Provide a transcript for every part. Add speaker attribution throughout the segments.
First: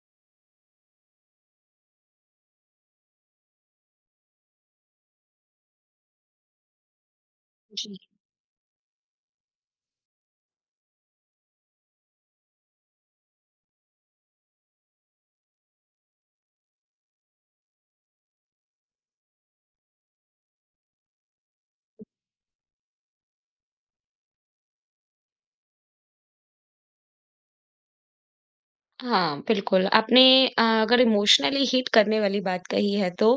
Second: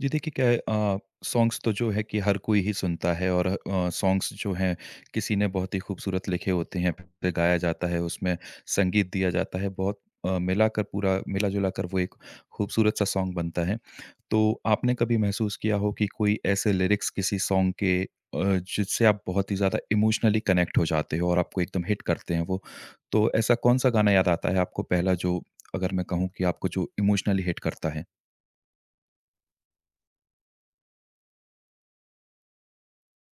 Speaker 1: जी देखिए क्या है। सॉन्ग्स तो जो है कि हर कोई ही सुनता है। और सॉन्ग्स जो हैं किसी ने बहुत ही खूबसूरत लिखे होते हैं, फिर गाया जाता है, उसमें संगीत दिया जाता है। बहुत मिलाकर, पूरा मिला जुला कर वो एक खूबसूरत सा सॉन्ग बनता है। तो आपने कभी महसूस किया हो कि कोई ऐसे लिरिक्स किसी सॉन्ग के जिससे आप बहुत ही ज़्यादा इमोशनली कनेक्ट हो जाते हो और आपको एकदम हिट करते हैं वो। तो ऐसा कौन सा गाना याद आता है आपको पहला जो, अगर मैं कहूँ कि आपको जो इमोशनली हिट करता है?
Speaker 2: हाँ, बिल्कुल। आपने अगर इमोशनली हिट करने वाली बात कही है तो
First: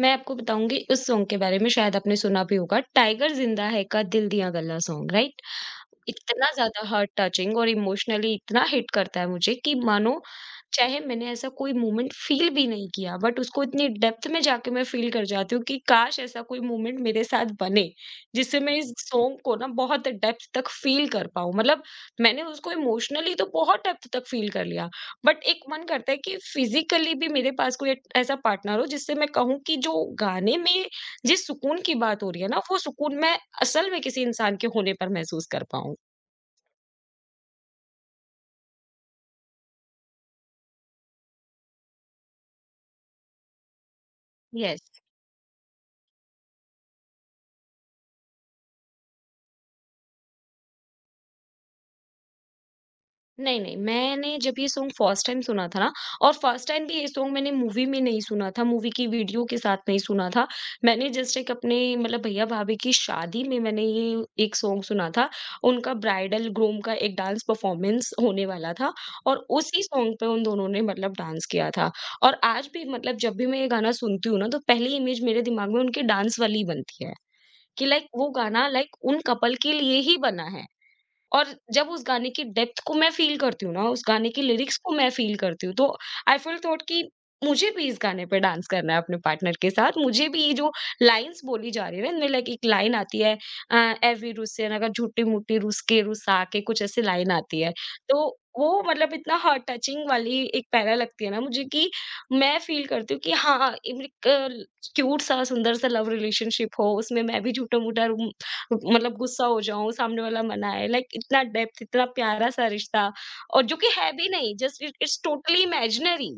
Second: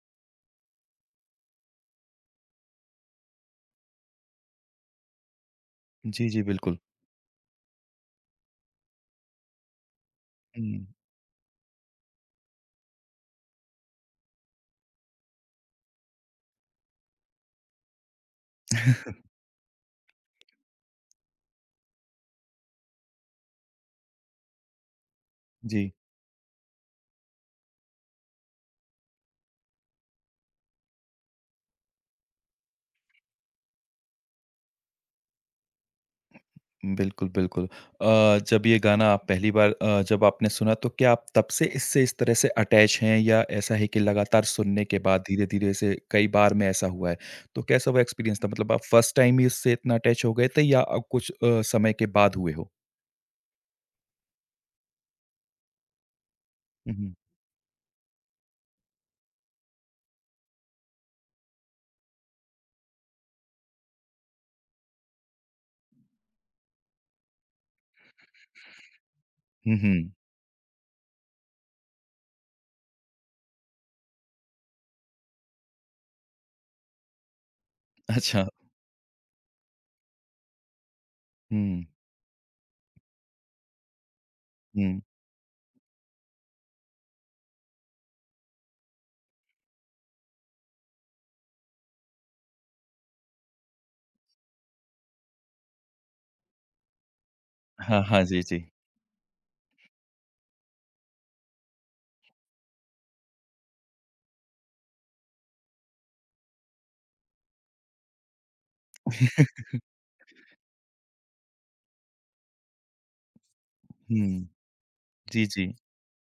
Speaker 2: मैं आपको बताऊँगी उस सॉन्ग के बारे में। शायद आपने सुना भी होगा, टाइगर ज़िंदा है का दिल दिया गल्ला सॉन्ग, राइट?
Speaker 1: जी, जी
Speaker 2: इतना
Speaker 1: बिल्कुल।
Speaker 2: ज़्यादा हार्ट टचिंग और इमोशनली इतना हिट करता है मुझे कि मानो,
Speaker 1: हुँ।
Speaker 2: चाहे मैंने ऐसा कोई मोमेंट फ़ील भी नहीं किया बट उसको इतनी डेप्थ में जाके मैं फ़ील कर जाती हूँ कि काश ऐसा कोई मोमेंट मेरे साथ बने, जिससे मैं इस सॉन्ग को ना बहुत डेप्थ तक फ़ील कर पाऊँ। मतलब मैंने उसको इमोशनली तो बहुत डेप्थ तक फ़ील कर लिया, बट एक मन
Speaker 1: जी,
Speaker 2: करता है कि फ़िज़िकली भी मेरे पास कोई एक ऐसा पार्टनर हो, जिससे मैं कहूँ कि जो गाने में, जिस सुकून की बात हो रही है ना, वो सुकून मैं असल में किसी इंसान के होने पर महसूस कर पाऊँ।
Speaker 1: बिल्कुल, बिल्कुल। जब ये गाना आप पहली बार, जब आपने सुना तो क्या आप तब से इससे इस तरह से अटैच हैं, या ऐसा है कि लगातार सुनने के
Speaker 2: यस।
Speaker 1: बाद धीरे-धीरे से कई बार में ऐसा हुआ है? तो कैसा वो एक्सपीरियंस था? मतलब आप फर्स्ट टाइम ही इससे इतना अटैच हो गए थे, या अब कुछ समय के बाद हुए हो?
Speaker 2: नहीं, नहीं, मैंने जब ये सॉन्ग फर्स्ट टाइम सुना था ना, और फर्स्ट टाइम भी
Speaker 1: हुँ,
Speaker 2: ये
Speaker 1: हुँ।
Speaker 2: सॉन्ग मैंने मूवी में नहीं सुना था, मूवी की वीडियो के साथ नहीं सुना था। मैंने जस्ट एक अपने, मतलब भैया-भाभी की शादी में मैंने ये एक सॉन्ग सुना था। उनका ब्राइडल ग्रूम का एक डांस परफॉर्मेंस होने वाला था और
Speaker 1: हुँ,
Speaker 2: उसी
Speaker 1: हुँ।
Speaker 2: सॉन्ग पे उन दोनों ने मतलब डांस किया था। और आज भी मतलब जब भी मैं ये गाना सुनती हूँ ना, तो पहली इमेज मेरे दिमाग में उनके डांस वाली ही बनती है। कि लाइक वो
Speaker 1: अच्छा।
Speaker 2: गाना, लाइक उन कपल के लिए ही बना है। और
Speaker 1: हुँ,
Speaker 2: जब उस गाने की डेप्थ को मैं फ़ील करती हूँ ना, उस गाने की लिरिक्स को
Speaker 1: हुँ।
Speaker 2: मैं फ़ील करती हूँ, तो आई फील थॉट कि मुझे भी इस गाने पे डांस करना है अपने पार्टनर के साथ। मुझे भी ये जो लाइन्स बोली जा रही है ना, इनमें लाइक एक लाइन आती है, अ, "ए वी रुस्से नगा झूठी-मूठी रुस के रुसा के", कुछ ऐसी लाइन आती है।
Speaker 1: हाँ, हाँ।
Speaker 2: तो
Speaker 1: जी, जी।
Speaker 2: वो मतलब इतना हार्ट टचिंग वाली एक पैरा लगती है ना मुझे कि मैं फ़ील करती हूँ कि हाँ, एक क्यूट सा सुंदर सा लव रिलेशनशिप हो, उसमें मैं भी झूठा-मूठा मतलब गुस्सा हो जाऊँ, सामने वाला मनाए, लाइक इतना डेप्थ, इतना प्यारा-सा रिश्ता। और जो कि है भी
Speaker 1: हुँ।
Speaker 2: नहीं, जस्ट इट इट्स
Speaker 1: जी,
Speaker 2: टोटली
Speaker 1: जी।
Speaker 2: इमेजिनरी।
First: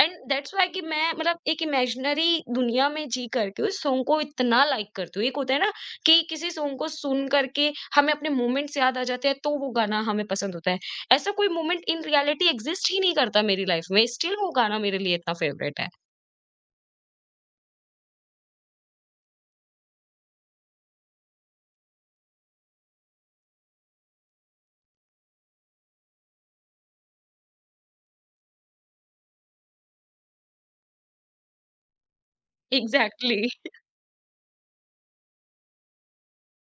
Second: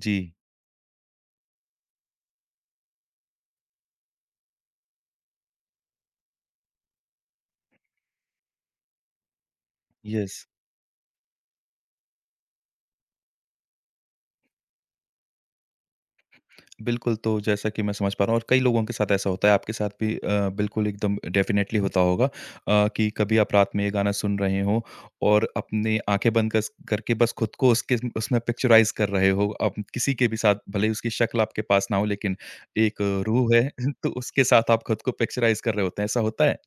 Speaker 2: एंड
Speaker 1: जी।
Speaker 2: दैट्स व्हाई कि मैं मतलब एक इमेजिनरी दुनिया में जी करके उस सॉन्ग को इतना लाइक करती हूँ। एक होता है ना कि किसी सॉन्ग को सुन करके हमें अपने मोमेंट्स याद आ जाते हैं, तो वो गाना हमें
Speaker 1: यस।
Speaker 2: पसंद होता है। ऐसा कोई मोमेंट इन रियलिटी एग्ज़िस्ट ही नहीं करता मेरी लाइफ़ में, स्टिल वो गाना मेरे लिए इतना फ़ेवरेट है।
Speaker 1: बिल्कुल, तो जैसा कि मैं समझ पा रहा हूँ और कई लोगों के साथ ऐसा होता है, आपके साथ भी बिल्कुल एकदम डेफ़िनेटली होता होगा कि कभी आप रात में ये गाना सुन रहे हो और अपनी आँखें बंद कस करके बस खुद को उसके उसमें पिक्चराइज़ कर रहे हो। आप किसी के भी साथ भले ही उसकी शक्ल आपके पास ना हो, लेकिन एक
Speaker 2: एग्ज़ैक्टली।
Speaker 1: रूह है, तो उसके साथ आप खुद को पिक्चराइज़ कर रहे होते हैं, ऐसा होता है?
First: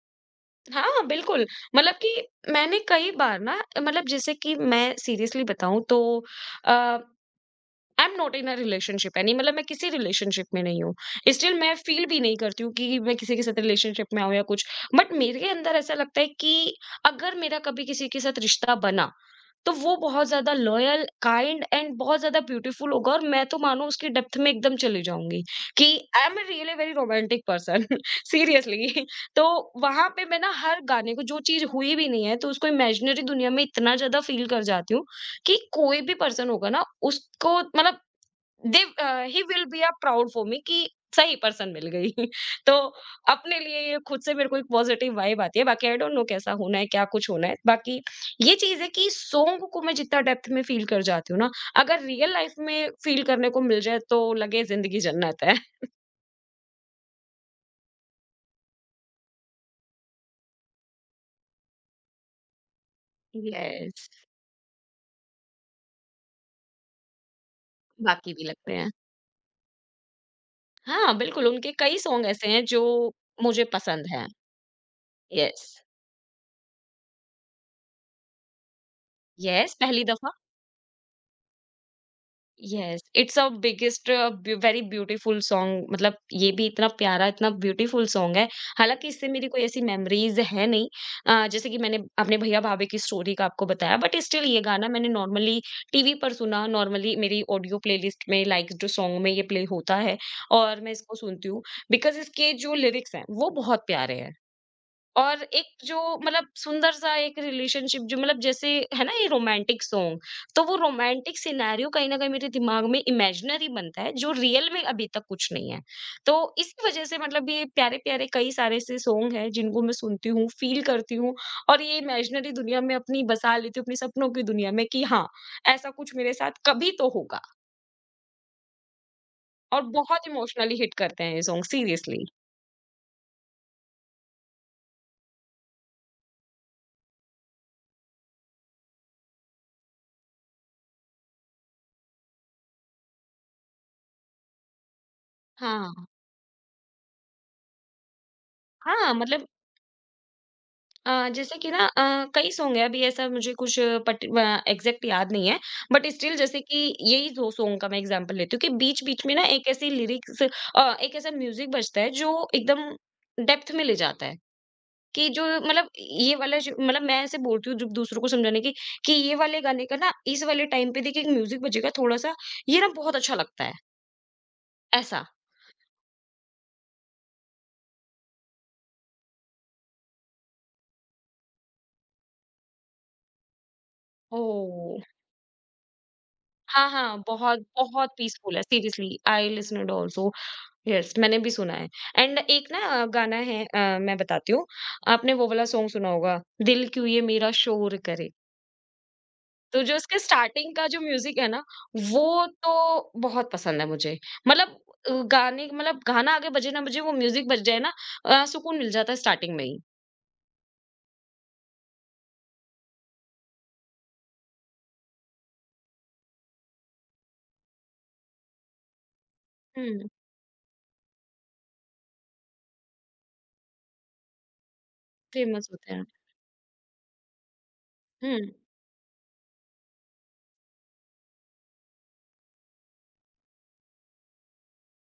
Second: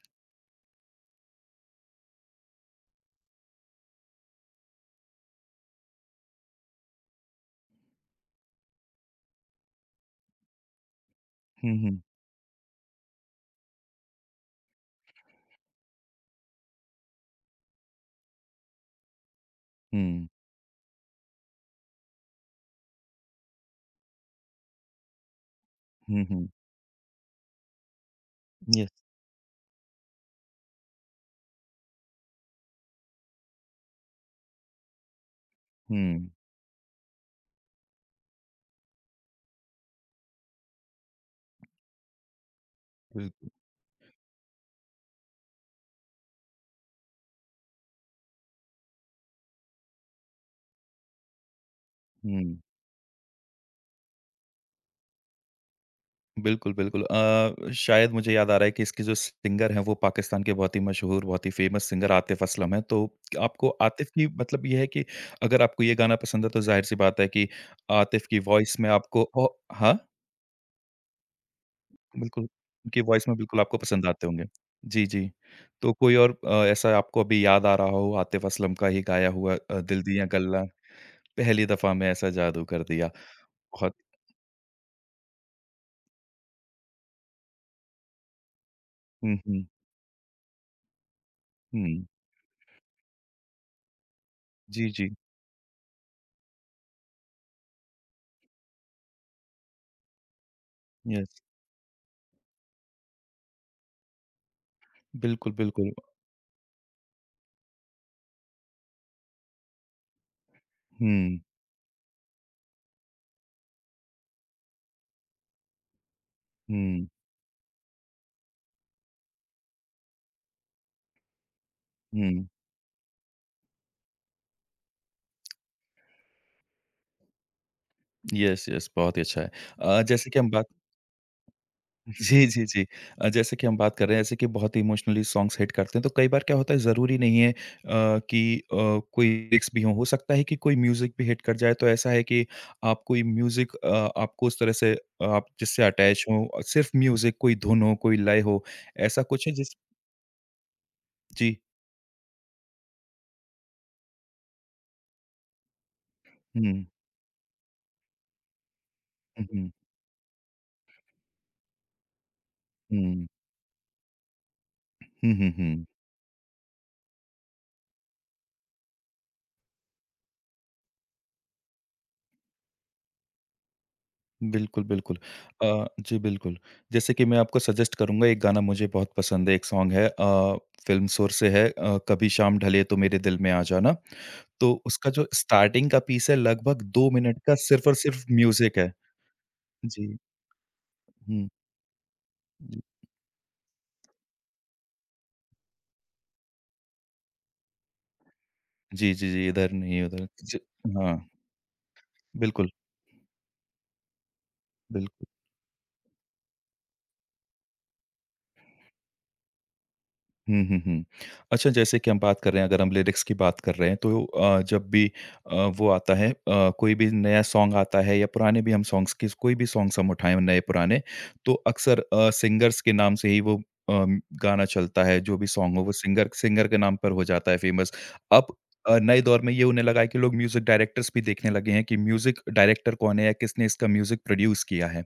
Speaker 2: हाँ, बिल्कुल। मतलब कि मैंने कई बार ना, मतलब जैसे कि मैं सीरियसली बताऊँ तो uh, I am not in a relationship any, मतलब मैं किसी रिलेशनशिप में नहीं हूँ। स्टिल मैं
Speaker 1: हुँ, हुँ।
Speaker 2: फील भी नहीं करती हूँ कि मैं किसी के साथ रिलेशनशिप में आऊँ या कुछ। बट मेरे अंदर ऐसा लगता है कि अगर मेरा कभी किसी के साथ रिश्ता बना, तो वो
Speaker 1: हुँ।
Speaker 2: बहुत ज्यादा लॉयल, काइंड एंड बहुत ज्यादा ब्यूटीफुल होगा, और मैं तो मानो उसकी डेप्थ में एकदम चली जाऊंगी। कि आई
Speaker 1: हुँ,
Speaker 2: एम
Speaker 1: हुँ।
Speaker 2: Really very romantic person, seriously.
Speaker 1: Yes.
Speaker 2: तो वहां पे मैं ना हर गाने को, जो चीज हुई भी नहीं है, तो उसको इमेजिनरी दुनिया में इतना ज्यादा फील कर जाती हूँ कि कोई भी
Speaker 1: हुँ,
Speaker 2: पर्सन होगा ना, उसको मतलब he will be a proud for me कि सही पर्सन मिल गई। तो
Speaker 1: बिल्कुल।
Speaker 2: अपने लिए ये खुद से मेरे को एक पॉजिटिव वाइब आती है। बाकी आई डोंट नो कैसा होना है, क्या कुछ होना है। बाकी ये चीज है कि सॉन्ग को मैं जितना डेप्थ में फील कर जाती हूँ ना, अगर रियल लाइफ
Speaker 1: हुँ।
Speaker 2: में फील करने को मिल जाए तो लगे जिंदगी जन्नत है।
Speaker 1: बिल्कुल, बिल्कुल। शायद मुझे याद आ रहा है कि इसके जो सिंगर हैं वो पाकिस्तान के बहुत ही मशहूर, बहुत ही फ़ेमस सिंगर आतिफ़ असलम हैं। तो आपको
Speaker 2: यस।
Speaker 1: आतिफ़ की, मतलब ये है कि अगर आपको ये गाना पसंद है तो ज़ाहिर-सी बात है कि आतिफ़
Speaker 2: बाकी
Speaker 1: की
Speaker 2: भी लगते
Speaker 1: वॉइस में
Speaker 2: हैं।
Speaker 1: आपको औ हाँ,
Speaker 2: हाँ, बिल्कुल, उनके कई सॉन्ग
Speaker 1: बिल्कुल,
Speaker 2: ऐसे हैं जो
Speaker 1: उनकी वॉइस में बिल्कुल
Speaker 2: मुझे
Speaker 1: आपको
Speaker 2: पसंद
Speaker 1: पसंद
Speaker 2: हैं।
Speaker 1: आते होंगे। जी, जी।
Speaker 2: यस।
Speaker 1: तो कोई और ऐसा आपको अभी याद आ रहा हो आतिफ़ असलम का ही गाया हुआ,
Speaker 2: यस,
Speaker 1: दिल
Speaker 2: पहली
Speaker 1: दिया
Speaker 2: दफा।
Speaker 1: गल्ला, पहली दफ़ा में ऐसा जादू कर
Speaker 2: यस,
Speaker 1: दिया।
Speaker 2: इट्स अ
Speaker 1: बहुत
Speaker 2: बिगेस्ट, बे, वेरी ब्यूटीफुल सॉन्ग, मतलब ये भी इतना प्यारा, इतना ब्यूटीफुल सॉन्ग है। हालाँकि इससे
Speaker 1: हुँ,
Speaker 2: मेरी कोई
Speaker 1: हुँ,
Speaker 2: ऐसी मेमोरीज़ है नहीं, जैसे कि मैंने
Speaker 1: हुँ।
Speaker 2: अपने भैया भाभी की स्टोरी का आपको बताया, बट स्टिल ये गाना
Speaker 1: जी,
Speaker 2: मैंने
Speaker 1: जी।
Speaker 2: नॉर्मली टीवी पर सुना, नॉर्मली मेरी ऑडियो प्लेलिस्ट में लाइक्स टू सॉन्ग में ये प्ले होता है और मैं इसको
Speaker 1: यस।
Speaker 2: सुनती हूँ, बिकॉज़ इसके जो लिरिक्स हैं वो बहुत प्यारे हैं। और
Speaker 1: बिल्कुल,
Speaker 2: एक
Speaker 1: बिल्कुल।
Speaker 2: जो मतलब सुंदर सा एक रिलेशनशिप जो, मतलब जैसे है ना ये रोमांटिक सॉन्ग, तो वो रोमांटिक
Speaker 1: हुँ।
Speaker 2: सिनेरियो कहीं ना कहीं मेरे दिमाग में इमेजिनरी बनता है, जो रियल में अभी तक कुछ नहीं है। तो इसी वजह
Speaker 1: हुँ,
Speaker 2: से मतलब ये प्यारे प्यारे कई सारे ऐसे सॉन्ग हैं जिनको मैं सुनती हूँ, फील करती हूँ और ये
Speaker 1: हुँ।
Speaker 2: इमेजिनरी दुनिया में अपनी बसा लेती हूँ, अपने सपनों की दुनिया में कि हाँ, ऐसा कुछ मेरे साथ कभी तो होगा।
Speaker 1: यस, यस बहुत ही अच्छा है।
Speaker 2: और बहुत
Speaker 1: जैसे कि हम बात
Speaker 2: इमोशनली हिट करते हैं ये सॉन्ग, सीरियसली।
Speaker 1: जी, जी, जी। जैसे कि हम बात कर रहे हैं, जैसे कि बहुत ही इमोशनली सॉन्ग्स हिट करते हैं, तो कई बार क्या होता है, ज़रूरी नहीं है कि कोई लिरिक्स भी हों, हो सकता है कि कोई म्यूज़िक भी हिट कर जाए। तो ऐसा है कि आप कोई म्यूज़िक, आपको उस तरह से आप जिससे
Speaker 2: हाँ,
Speaker 1: अटैच हों और सिर्फ़ म्यूज़िक, कोई धुन हो, कोई लय हो,
Speaker 2: हाँ,
Speaker 1: ऐसा
Speaker 2: मतलब
Speaker 1: कुछ है जिस
Speaker 2: जैसे
Speaker 1: जी।
Speaker 2: कि ना कई सॉन्ग है, अभी ऐसा मुझे कुछ एग्ज़ैक्ट याद नहीं है, बट स्टिल जैसे कि
Speaker 1: हुँ,
Speaker 2: यही 2 सॉन्ग का मैं एग्ज़ाम्पल लेती हूँ कि बीच-बीच में ना
Speaker 1: हुँ,
Speaker 2: एक
Speaker 1: हुँ,
Speaker 2: ऐसी लिरिक्स, एक ऐसा म्यूज़िक बजता है जो एकदम
Speaker 1: हुँ।
Speaker 2: डेप्थ में ले जाता है, कि
Speaker 1: हुँ,
Speaker 2: जो
Speaker 1: हुँ, हुँ।
Speaker 2: मतलब ये वाला, जो मतलब मैं ऐसे बोलती हूँ जब दूसरों को समझाने की, कि ये वाले गाने का ना इस वाले टाइम पे देखिए एक म्यूज़िक बजेगा थोड़ा-सा, ये ना बहुत अच्छा लगता है,
Speaker 1: बिल्कुल, बिल्कुल।
Speaker 2: ऐसा।
Speaker 1: जी, बिल्कुल। जैसे कि मैं आपको सजेस्ट करूँगा, एक गाना मुझे बहुत पसंद है, एक सॉन्ग है, फ़िल्म सोर से है, कभी शाम ढले तो मेरे दिल में आ जाना। तो
Speaker 2: ओह!
Speaker 1: उसका जो स्टार्टिंग का पीस है लगभग
Speaker 2: हाँ,
Speaker 1: 2
Speaker 2: हाँ,
Speaker 1: मिनट का,
Speaker 2: बहुत,
Speaker 1: सिर्फ़ और
Speaker 2: बहुत
Speaker 1: सिर्फ़
Speaker 2: पीसफुल है,
Speaker 1: म्यूज़िक है।
Speaker 2: सीरियसली, आई लिस्टेंड
Speaker 1: जी,
Speaker 2: ऑल्सो। यस, yes, मैंने
Speaker 1: हुँ।
Speaker 2: भी सुना है। एंड एक ना
Speaker 1: जी,
Speaker 2: गाना है, मैं बताती हूँ, आपने वो वाला सॉन्ग सुना होगा, दिल क्यों ये मेरा शोर करे।
Speaker 1: जी, जी, जी, इधर
Speaker 2: तो जो
Speaker 1: नहीं
Speaker 2: उसके
Speaker 1: उधर। जी,
Speaker 2: स्टार्टिंग का जो
Speaker 1: हाँ,
Speaker 2: म्यूज़िक है ना, वो
Speaker 1: बिल्कुल,
Speaker 2: तो बहुत पसंद है मुझे। मतलब
Speaker 1: बिल्कुल।
Speaker 2: गाने, मतलब गाना आगे बजे ना बजे, वो म्यूज़िक बज जाए ना, सुकून मिल जाता है स्टार्टिंग में ही।
Speaker 1: हुँ, हुँ, हुँ। अच्छा, जैसे कि हम बात कर रहे हैं, अगर हम लिरिक्स की बात कर रहे हैं तो जब भी वो आता है, कोई भी नया सॉन्ग आता है या पुराने भी, हम सॉन्ग्स की, कोई भी सॉन्ग्स
Speaker 2: हुँ।
Speaker 1: हम उठाएँ नए पुराने, तो अक्सर सिंगर्स के नाम से ही वो गाना चलता है, जो भी
Speaker 2: फेमस
Speaker 1: सॉन्ग हो
Speaker 2: होते
Speaker 1: वो
Speaker 2: हैं।
Speaker 1: सिंगर सिंगर के नाम पर हो जाता है फ़ेमस।
Speaker 2: हुँ।
Speaker 1: अब नए दौर में ये होने लगा है कि लोग म्यूज़िक डायरेक्टर्स भी देखने लगे हैं कि म्यूज़िक डायरेक्टर कौन है, या किसने इसका म्यूज़िक प्रोड्यूस किया है।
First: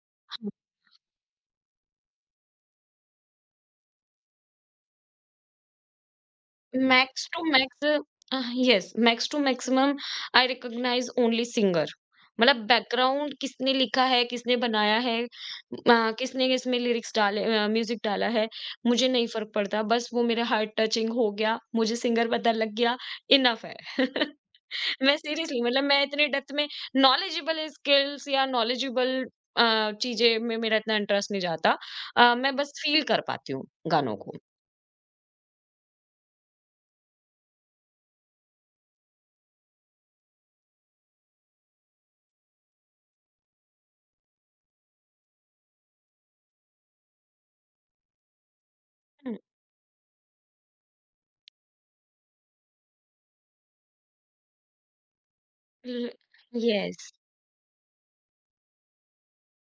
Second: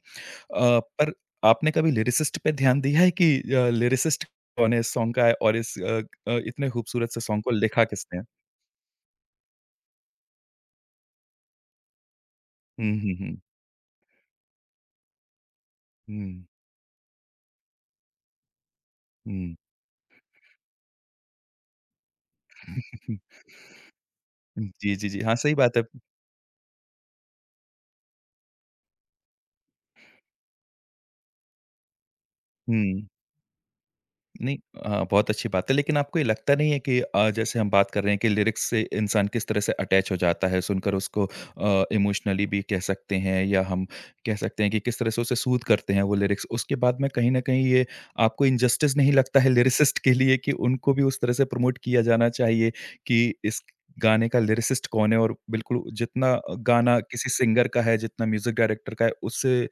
Speaker 1: पर आपने कभी लिरिसिस्ट पे ध्यान दिया है कि लिरिसिस्ट कौन है इस सॉन्ग का है, और इस अ इतने खूबसूरत से
Speaker 2: Max to
Speaker 1: सॉन्ग को
Speaker 2: max,
Speaker 1: लिखा किसने है?
Speaker 2: Yes, max to maximum, I recognise only singer. मतलब
Speaker 1: हुँ, हुँ,
Speaker 2: बैकग्राउंड
Speaker 1: हुँ।
Speaker 2: किसने लिखा है, किसने बनाया है,
Speaker 1: हुँ,
Speaker 2: किसने इसमें लिरिक्स डाले, म्यूजिक डाला है, मुझे नहीं फ़र्क
Speaker 1: हुँ।
Speaker 2: पड़ता। बस वो मेरा हार्ट टचिंग हो गया, मुझे सिंगर पता लग गया, इनफ है।
Speaker 1: जी, जी,
Speaker 2: मैं
Speaker 1: जी। हाँ, सही
Speaker 2: सीरियसली,
Speaker 1: बात है।
Speaker 2: मतलब मैं इतने डेप्थ में नॉलेजेबल स्किल्स या नॉलेजेबल चीज़ें में मेरा इतना इंटरेस्ट नहीं जाता। मैं बस फ़ील
Speaker 1: हुँ।
Speaker 2: कर पाती हूँ गानों को।
Speaker 1: नहीं, बहुत अच्छी बात है, लेकिन आपको ये लगता नहीं है कि, अ, जैसे हम बात कर रहे हैं कि लिरिक्स से इंसान किस तरह से अटैच हो जाता है, सुनकर उसको, इमोशनली भी कह सकते हैं, या हम कह सकते हैं कि किस तरह से उसे सूद करते हैं वो लिरिक्स। उसके बाद में कहीं न कहीं ये आपको इनजस्टिस नहीं
Speaker 2: हुँ,
Speaker 1: लगता है लिरिसिस्ट के लिए, कि उनको भी उस तरह से प्रमोट किया जाना चाहिए कि इस गाने का लिरिसिस्ट कौन है, और बिल्कुल
Speaker 2: ल
Speaker 1: जितना
Speaker 2: येस,
Speaker 1: गाना किसी सिंगर का है, जितना म्यूज़िक डायरेक्टर का है, उससे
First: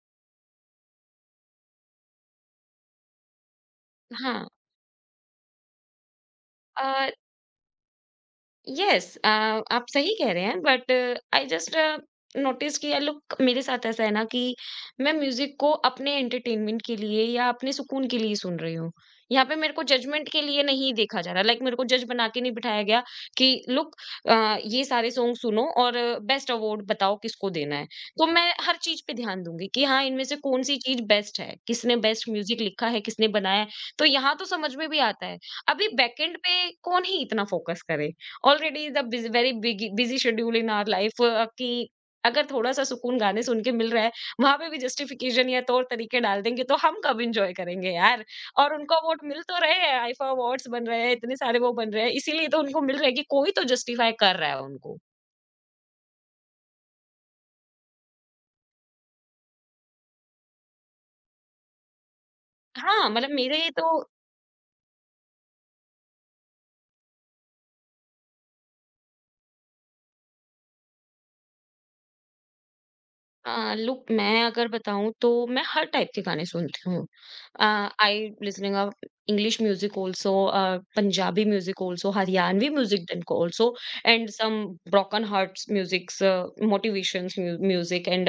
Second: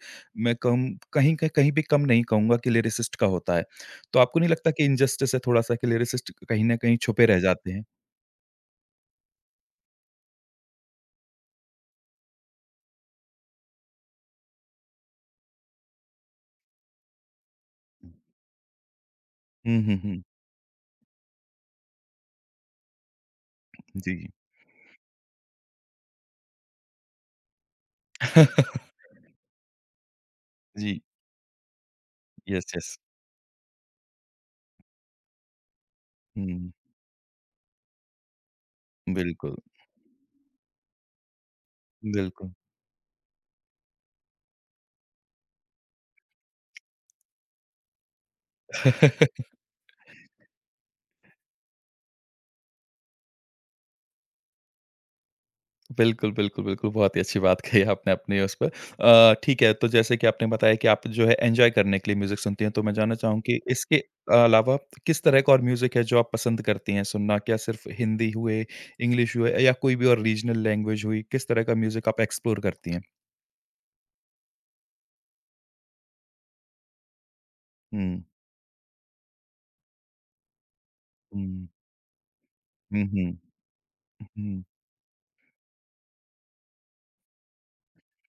Speaker 1: मैं कम, कहीं क कहीं भी कम नहीं कहूँगा कि लिरिसिस्ट का होता है। तो आपको
Speaker 2: हाँ।
Speaker 1: नहीं लगता कि इनजस्टिस है थोड़ा-सा कि लिरिसिस्ट कहीं न कहीं
Speaker 2: Uh,
Speaker 1: छुपे रह जाते हैं?
Speaker 2: यस, आप सही कह रहे हैं, बट आई जस्ट नोटिस किया। लुक, मेरे साथ ऐसा है ना कि मैं म्यूजिक को अपने एंटरटेनमेंट के लिए या अपने सुकून के लिए ही सुन रही हूँ। यहाँ पे मेरे को
Speaker 1: हुँ, हुँ, हुँ।
Speaker 2: जजमेंट के लिए नहीं देखा जा रहा, लाइक मेरे को जज बना के नहीं बिठाया गया कि लुक,
Speaker 1: जी।
Speaker 2: ये सारे सॉन्ग सुनो और बेस्ट अवार्ड बताओ किसको देना है। तो मैं हर चीज पे ध्यान दूंगी कि हाँ, इनमें से कौन सी चीज
Speaker 1: जी।
Speaker 2: बेस्ट है, किसने बेस्ट म्यूजिक
Speaker 1: यस,
Speaker 2: लिखा
Speaker 1: यस।
Speaker 2: है, किसने बनाया है। तो यहाँ तो समझ में भी आता है, अभी बैकएंड पे
Speaker 1: हुँ,
Speaker 2: कौन ही इतना फोकस करे। ऑलरेडी द बिज वेरी
Speaker 1: बिल्कुल,
Speaker 2: busy schedule in our life कि अगर
Speaker 1: बिल्कुल।
Speaker 2: थोड़ा सा सुकून गाने सुन के मिल रहा है, वहां पे भी जस्टिफिकेशन या तौर तरीके डाल देंगे, तो हम कब इंजॉय करेंगे यार? और उनको अवार्ड मिल तो रहे हैं, आईफा अवार्ड्स बन रहे हैं इतने सारे, वो बन रहे हैं इसीलिए तो उनको मिल रहा है कि कोई तो जस्टिफाई कर रहा है उनको।
Speaker 1: बिल्कुल, बिल्कुल, बिल्कुल, बहुत ही अच्छी बात कही आपने अपनी उस पे। ठीक है, तो जैसे कि आपने बताया कि आप जो है एन्जॉय करने के लिए म्यूज़िक सुनती हैं, तो मैं
Speaker 2: हाँ,
Speaker 1: जानना
Speaker 2: मतलब
Speaker 1: चाहूँ कि
Speaker 2: मेरे तो,
Speaker 1: इसके अलावा किस तरह का और म्यूज़िक है जो आप पसंद करती हैं सुनना? क्या सिर्फ़ हिंदी हुए, इंग्लिश हुए, या कोई भी और रीजनल लैंग्वेज हुई, किस तरह का म्यूज़िक आप एक्सप्लोर करती हैं?
Speaker 2: लुक, मैं अगर बताऊं तो मैं हर टाइप के गाने सुनती हूँ। आई
Speaker 1: हुँ,
Speaker 2: listening of English music also, Punjabi
Speaker 1: हुँ।
Speaker 2: म्यूजिक ऑल्सो, हरियाणवी म्यूजिक
Speaker 1: हुँ,
Speaker 2: देन
Speaker 1: हुँ।
Speaker 2: ऑल्सो, एंड सम
Speaker 1: हुँ,
Speaker 2: broken hearts musics, motivation music, and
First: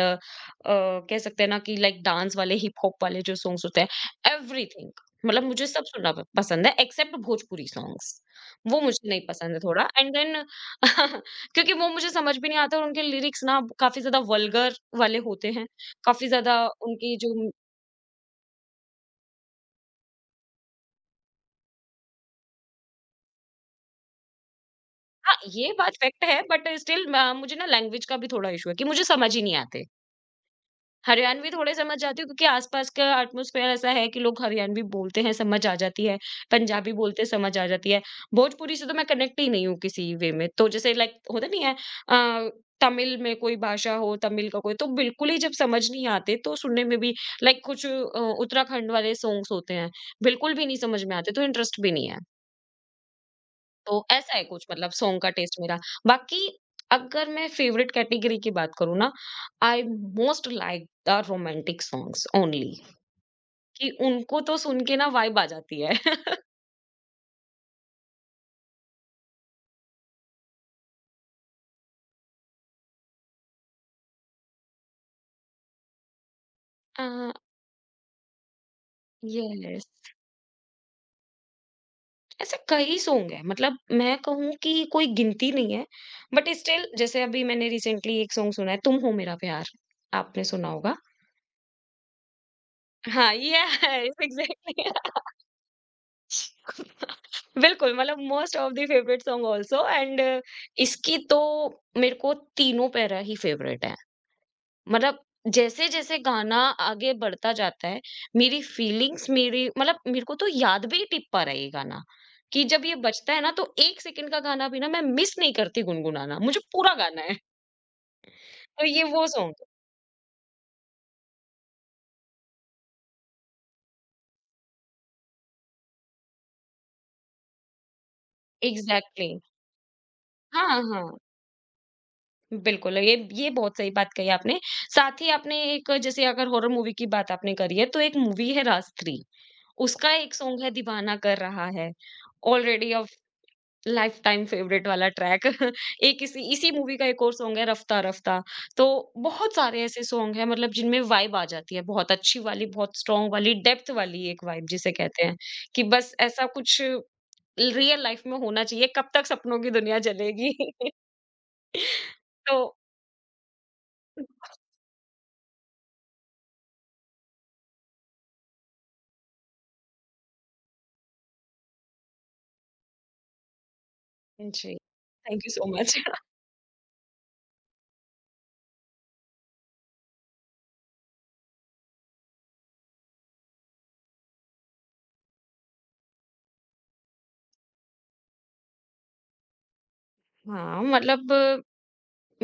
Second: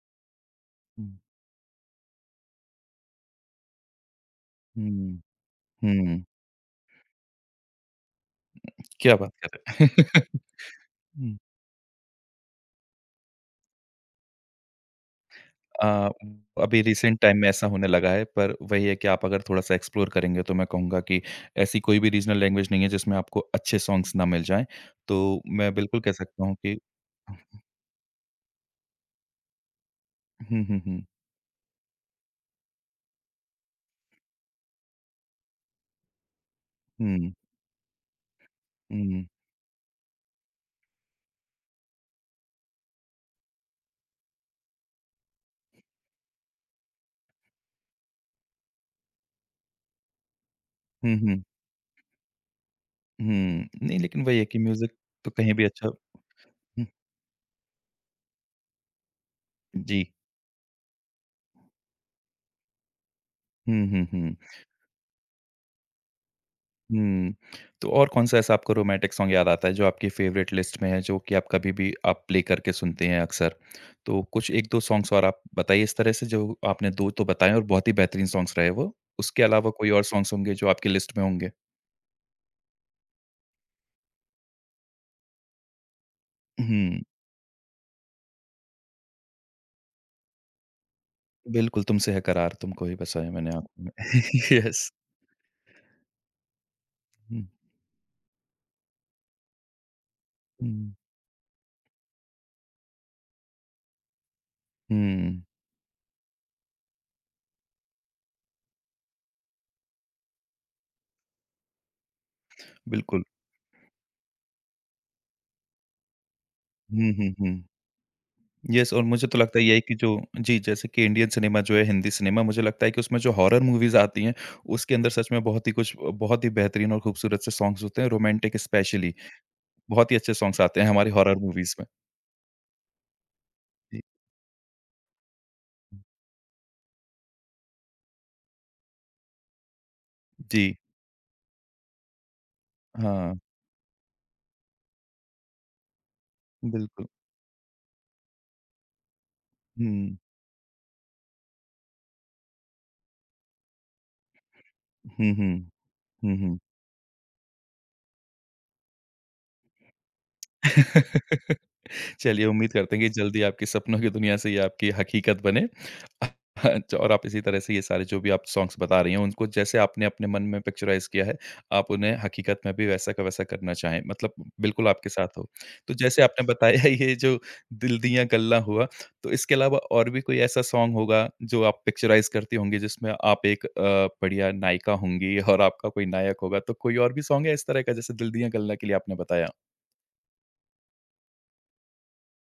Speaker 1: हुँ,
Speaker 2: कह सकते हैं ना कि लाइक डांस वाले, हिप हॉप वाले जो सॉन्ग्स होते हैं, एवरीथिंग।
Speaker 1: हुँ,
Speaker 2: मतलब मुझे सब सुनना
Speaker 1: हुँ।
Speaker 2: पसंद है, एक्सेप्ट भोजपुरी सॉन्ग्स। वो मुझे
Speaker 1: क्या
Speaker 2: नहीं
Speaker 1: बात
Speaker 2: पसंद
Speaker 1: कर
Speaker 2: है
Speaker 1: रहे
Speaker 2: थोड़ा, एंड
Speaker 1: हैं।
Speaker 2: देन
Speaker 1: हुँ।
Speaker 2: क्योंकि वो मुझे समझ भी नहीं आता और उनके लिरिक्स ना काफ़ी ज़्यादा वल्गर वाले होते हैं।
Speaker 1: अ,
Speaker 2: काफ़ी ज़्यादा
Speaker 1: अभी
Speaker 2: उनकी
Speaker 1: रिसेंट
Speaker 2: जो,
Speaker 1: टाइम में ऐसा होने लगा है, पर वही है कि आप अगर थोड़ा-सा एक्सप्लोर करेंगे, तो मैं कहूँगा कि ऐसी कोई भी रीजनल लैंग्वेज नहीं है, जिसमें आपको अच्छे सॉन्ग्स ना मिल जाएँ।
Speaker 2: हाँ,
Speaker 1: तो
Speaker 2: ये
Speaker 1: मैं
Speaker 2: बात
Speaker 1: बिल्कुल कह
Speaker 2: फ़ैक्ट है,
Speaker 1: सकता हूँ
Speaker 2: बट
Speaker 1: कि
Speaker 2: स्टिल म मुझे ना लैंग्वेज का भी थोड़ा इश्यू है कि मुझे समझ ही नहीं आते।
Speaker 1: हुँ, हुँ, हुँ,
Speaker 2: हरियाणवी थोड़े समझ जाती हूँ क्योंकि आसपास का एटमॉस्फेयर ऐसा है कि लोग हरियाणवी बोलते हैं, समझ आ जाती है, पंजाबी बोलते हैं,
Speaker 1: हुँ,
Speaker 2: समझ आ जाती है। भोजपुरी से तो मैं
Speaker 1: हुँ,
Speaker 2: कनेक्ट ही नहीं हूँ किसी वे में। तो जैसे लाइक होता नहीं है, अ, तमिल में कोई भाषा हो, तमिल का कोई, तो बिल्कुल ही जब समझ नहीं आते तो सुनने में भी लाइक कुछ, उत्तराखंड वाले सॉन्ग्स होते हैं, बिल्कुल भी नहीं समझ में
Speaker 1: हुँ,
Speaker 2: आते, तो
Speaker 1: हुँ,
Speaker 2: इंटरेस्ट भी नहीं है।
Speaker 1: हुँ। नहीं,
Speaker 2: तो
Speaker 1: लेकिन
Speaker 2: ऐसा
Speaker 1: वही
Speaker 2: है
Speaker 1: है कि
Speaker 2: कुछ, मतलब
Speaker 1: म्यूज़िक
Speaker 2: सॉन्ग का
Speaker 1: तो कहीं
Speaker 2: टेस्ट
Speaker 1: भी
Speaker 2: मेरा।
Speaker 1: अच्छा हुँ,
Speaker 2: बाकी अगर मैं फेवरेट कैटेगरी की बात करूँ ना, आई
Speaker 1: जी।
Speaker 2: Most like the romantic songs only,
Speaker 1: हुँ,
Speaker 2: कि
Speaker 1: हुँ, हुँ।
Speaker 2: उनको तो सुन के ना वाइब आ जाती है।
Speaker 1: हुँ। तो और कौन-सा ऐसा आपको रोमांटिक सॉन्ग याद आता है जो आपकी फ़ेवरेट लिस्ट में है, जो कि आप कभी भी आप प्ले करके सुनते हैं अक्सर? तो कुछ 1-2 सॉन्ग्स, और आप बताइए इस तरह से जो आपने
Speaker 2: अ,
Speaker 1: 2 तो बताए और बहुत ही बेहतरीन सॉन्ग्स रहे वो। उसके अलावा
Speaker 2: यस,
Speaker 1: कोई और सॉन्ग्स होंगे जो आपकी लिस्ट में होंगे?
Speaker 2: ऐसे कई सॉन्ग हैं, मतलब मैं कहूँ कि कोई गिनती नहीं है, बट स्टिल
Speaker 1: हुँ,
Speaker 2: जैसे अभी मैंने रिसेंटली एक सॉन्ग सुना है, तुम हो मेरा प्यार, आपने सुना होगा।
Speaker 1: बिल्कुल, तुमसे है करार, तुमको ही बसाया है
Speaker 2: हाँ,
Speaker 1: मैंने
Speaker 2: यस।
Speaker 1: आँखों में।
Speaker 2: एग्ज़ैक्टली।
Speaker 1: यस। हुँ,
Speaker 2: बिल्कुल, मतलब most of the favourite song also and
Speaker 1: हुँ,
Speaker 2: इसकी तो मेरे को तीनों पैरा ही फेवरेट है। मतलब
Speaker 1: हुँ।
Speaker 2: जैसे-जैसे गाना आगे बढ़ता जाता है, मेरी फीलिंग्स मेरी मतलब मेरे को तो याद भी टिप पा रहा है ये गाना, कि जब ये
Speaker 1: बिल्कुल।
Speaker 2: बजता है ना तो 1 सेकंड का गाना भी ना मैं मिस नहीं करती गुनगुनाना, मुझे पूरा
Speaker 1: हुँ,
Speaker 2: गाना
Speaker 1: हुँ,
Speaker 2: है।
Speaker 1: हुँ।
Speaker 2: तो
Speaker 1: येस,
Speaker 2: ये
Speaker 1: और
Speaker 2: वो
Speaker 1: मुझे तो
Speaker 2: सॉन्ग
Speaker 1: लगता है यही कि जो जी, जैसे कि इंडियन सिनेमा जो है, हिंदी सिनेमा, मुझे लगता है कि उसमें जो हॉरर मूवीज़ आती हैं, उसके अंदर सच में बहुत ही कुछ बहुत ही बेहतरीन और खूबसूरत से सॉन्ग्स होते हैं, रोमांटिक स्पेशली,
Speaker 2: एग्ज़ैक्टली।
Speaker 1: बहुत ही अच्छे सॉन्ग्स
Speaker 2: हाँ,
Speaker 1: आते हैं हमारी
Speaker 2: हाँ।
Speaker 1: हॉरर मूवीज़ में।
Speaker 2: बिल्कुल, ये बहुत सही
Speaker 1: जी,
Speaker 2: बात कही आपने। साथ ही आपने एक, जैसे अगर हॉरर मूवी की बात आपने करी है, तो एक मूवी है राज 3। उसका एक सॉन्ग है
Speaker 1: जी,
Speaker 2: दीवाना कर रहा है। ऑलरेडी अब
Speaker 1: हाँ,
Speaker 2: लाइफ़टाइम फ़ेवरेट वाला ट्रैक। एक इसी इसी मूवी का
Speaker 1: बिल्कुल।
Speaker 2: एक और सॉन्ग है रफ्ता रफ्ता। तो बहुत सारे ऐसे
Speaker 1: हुँ,
Speaker 2: सॉन्ग हैं मतलब जिनमें वाइब आ जाती है, बहुत अच्छी वाली, बहुत स्ट्रॉन्ग वाली, डेप्थ वाली एक वाइब जिसे कहते
Speaker 1: हुँ,
Speaker 2: हैं,
Speaker 1: हुँ,
Speaker 2: कि बस
Speaker 1: हुँ,
Speaker 2: ऐसा
Speaker 1: हुँ।
Speaker 2: कुछ रियल लाइफ़ में होना चाहिए। कब तक सपनों की दुनिया चलेगी?
Speaker 1: चलिए,
Speaker 2: तो
Speaker 1: उम्मीद करते हैं कि जल्दी आपके सपनों की दुनिया से ये आपकी हकीकत बने। और आप इसी तरह से ये सारे जो भी आप सॉन्ग्स बता रही हैं, उनको जैसे आपने अपने मन में पिक्चराइज़ किया है, आप उन्हें हकीकत में भी वैसा का वैसा करना चाहें, मतलब
Speaker 2: जी।
Speaker 1: बिल्कुल आपके साथ
Speaker 2: थैंक
Speaker 1: हो।
Speaker 2: यू सो
Speaker 1: तो
Speaker 2: मच।
Speaker 1: जैसे आपने बताया ये जो दिल दियाँ गल्ला हुआ, तो इसके अलावा और भी कोई ऐसा सॉन्ग होगा जो आप पिक्चराइज़ करती होंगी जिसमें आप एक बढ़िया नायिका होंगी और आपका कोई नायक होगा, तो कोई और भी सॉन्ग है इस तरह का जैसे दिल दियाँ गल्ला के लिए आपने बताया?
Speaker 2: हाँ, मतलब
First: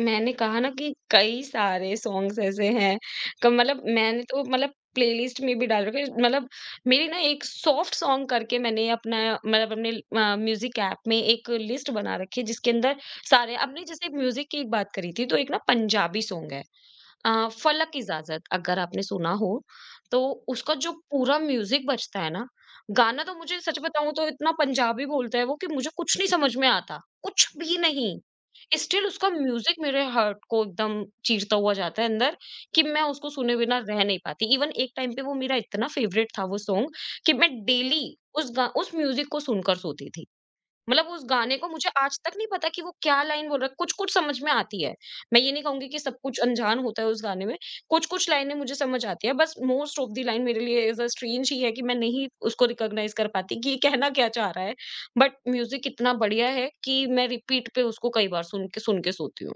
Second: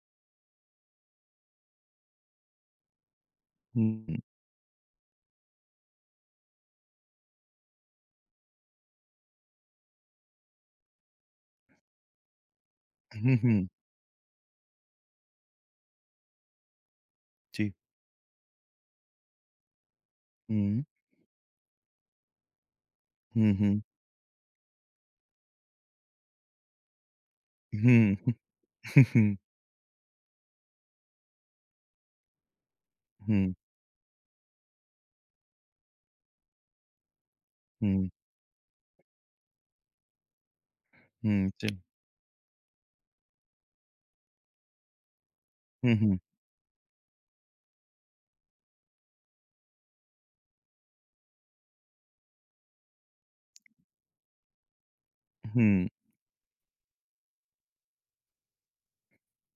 Speaker 2: मैंने कहा ना कि कई सारे सॉन्ग्स ऐसे हैं, क मतलब
Speaker 1: हुँ,
Speaker 2: मैंने तो, मतलब, प्लेलिस्ट में भी डाल रखे हैं। मतलब मेरी ना एक सॉफ्ट सॉन्ग करके मैंने अपना मतलब अपने म्यूज़िक ऐप में एक लिस्ट बना रखी है, जिसके अंदर
Speaker 1: हुँ,
Speaker 2: सारे,
Speaker 1: हुँ,
Speaker 2: आपने जैसे म्यूज़िक की एक बात करी थी, तो एक ना पंजाबी सॉन्ग है।
Speaker 1: जी।
Speaker 2: फलक इजाजत, अगर आपने सुना हो, तो उसका
Speaker 1: हुँ।
Speaker 2: जो पूरा म्यूजिक बजता है ना, गाना तो
Speaker 1: हुँ,
Speaker 2: मुझे सच
Speaker 1: हुँ।
Speaker 2: बताऊँ तो इतना पंजाबी बोलता है वो, कि मुझे कुछ नहीं समझ में आता, कुछ भी नहीं।
Speaker 1: हुँ।
Speaker 2: स्टिल उसका म्यूजिक मेरे हार्ट को एकदम चीरता हुआ जाता है अंदर, कि मैं उसको
Speaker 1: हुँ,
Speaker 2: सुने बिना रह नहीं पाती। इवन एक टाइम पे वो मेरा इतना फेवरेट था वो सॉन्ग, कि मैं डेली
Speaker 1: हुँ,
Speaker 2: उस म्यूजिक को सुनकर सोती थी। मतलब उस
Speaker 1: हुँ,
Speaker 2: गाने को
Speaker 1: जी।
Speaker 2: मुझे आज तक नहीं पता कि वो क्या लाइन बोल रहा है, कुछ-कुछ समझ में आती है। मैं ये नहीं कहूँगी
Speaker 1: हुँ,
Speaker 2: कि सब
Speaker 1: हुँ,
Speaker 2: कुछ अनजान होता है उस गाने में, कुछ-कुछ लाइनें मुझे समझ आती है, बस मोस्ट ऑफ द लाइन मेरे लिए इज़ अ स्ट्रेंज ही है कि मैं नहीं उसको रिकॉग्नाइज़ कर पाती कि ये कहना क्या चाह रहा है। बट म्यूज़िक
Speaker 1: हुँ,
Speaker 2: इतना बढ़िया है कि मैं रिपीट पे उसको कई बार सुन के सोती हूँ।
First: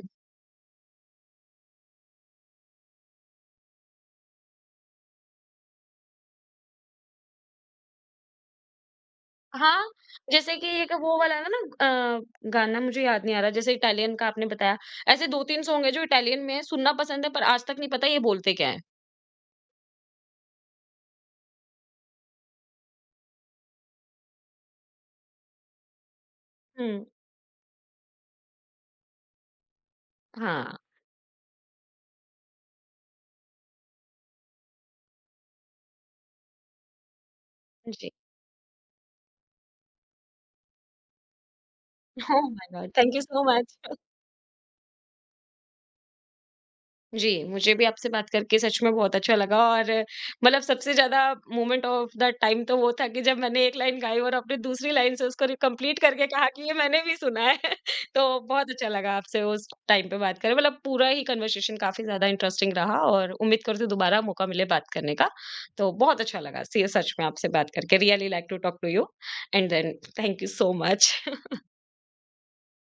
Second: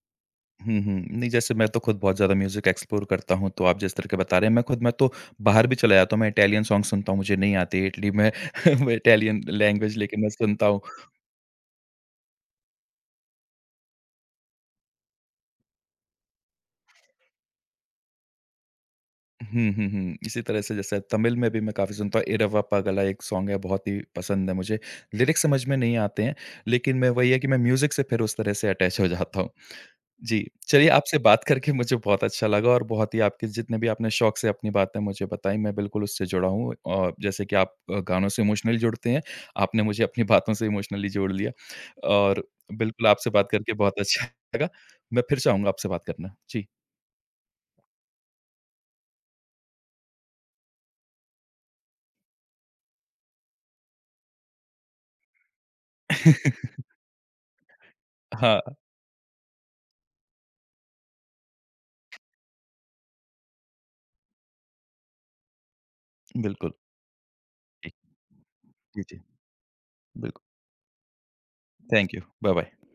Speaker 1: हुँ, हुँ। नहीं, जैसे मैं तो खुद बहुत ज़्यादा म्यूज़िक एक्सप्लोर करता हूँ, तो आप जिस तरह के बता रहे हैं, मैं खुद, मैं तो बाहर भी चला जाता हूँ, मैं इटालियन सॉन्ग सुनता हूँ, मुझे नहीं आते इटली में वो इटालियन
Speaker 2: हाँ,
Speaker 1: लैंग्वेज, लेकिन मैं
Speaker 2: जैसे कि
Speaker 1: सुनता हूँ।
Speaker 2: एक वो वाला है ना, गाना मुझे याद नहीं आ रहा, जैसे इटालियन का आपने बताया, ऐसे 2-3 सॉन्ग है जो इटालियन में है, सुनना पसंद है पर आज तक नहीं पता ये बोलते क्या है।
Speaker 1: हुँ, हुँ, हुँ। इसी तरह से जैसे तमिल में भी मैं काफ़ी सुनता हूँ, इरवा पगला एक सॉन्ग है, बहुत ही पसंद है मुझे। लिरिक्स समझ में नहीं आते हैं, लेकिन
Speaker 2: हुँ,
Speaker 1: मैं वही है कि मैं म्यूज़िक से फिर उस तरह से अटैच हो जाता हूँ। जी,
Speaker 2: हाँ।
Speaker 1: चलिए आपसे बात करके मुझे बहुत अच्छा लगा, और बहुत ही आपके जितने भी आपने शौक से अपनी बातें मुझे बताई, मैं बिल्कुल उससे जुड़ा हूँ, और जैसे कि आप
Speaker 2: जी।
Speaker 1: गानों से इमोशनली जुड़ते हैं, आपने मुझे अपनी बातों से इमोशनली जोड़ लिया, और
Speaker 2: ओह माय गॉड!
Speaker 1: बिल्कुल
Speaker 2: थैंक यू
Speaker 1: आपसे
Speaker 2: सो
Speaker 1: बात करके
Speaker 2: मच।
Speaker 1: बहुत अच्छा लगा। मैं फिर चाहूँगा आपसे बात करना। जी।
Speaker 2: जी, मुझे भी आपसे बात करके सच में बहुत अच्छा लगा, और मतलब सबसे ज़्यादा मोमेंट ऑफ द टाइम तो वो था कि जब मैंने एक लाइन गाई और आपने दूसरी लाइन से उसको रि कंप्लीट करके कहा कि ये मैंने भी सुना है। तो
Speaker 1: हाँ,
Speaker 2: बहुत अच्छा लगा आपसे उस टाइम पे बात करके, मतलब पूरा ही कन्वर्सेशन काफ़ी ज़्यादा इंटरेस्टिंग रहा, और उम्मीद करती हूँ दोबारा मौका मिले बात करने का। तो बहुत अच्छा लगा
Speaker 1: बिल्कुल।
Speaker 2: सी सच में आपसे बात
Speaker 1: जी,
Speaker 2: करके, really like to talk to
Speaker 1: जी,
Speaker 2: यू
Speaker 1: जी।
Speaker 2: And then.
Speaker 1: बिल्कुल।
Speaker 2: Thank you so much.
Speaker 1: Thank you. Bye-bye.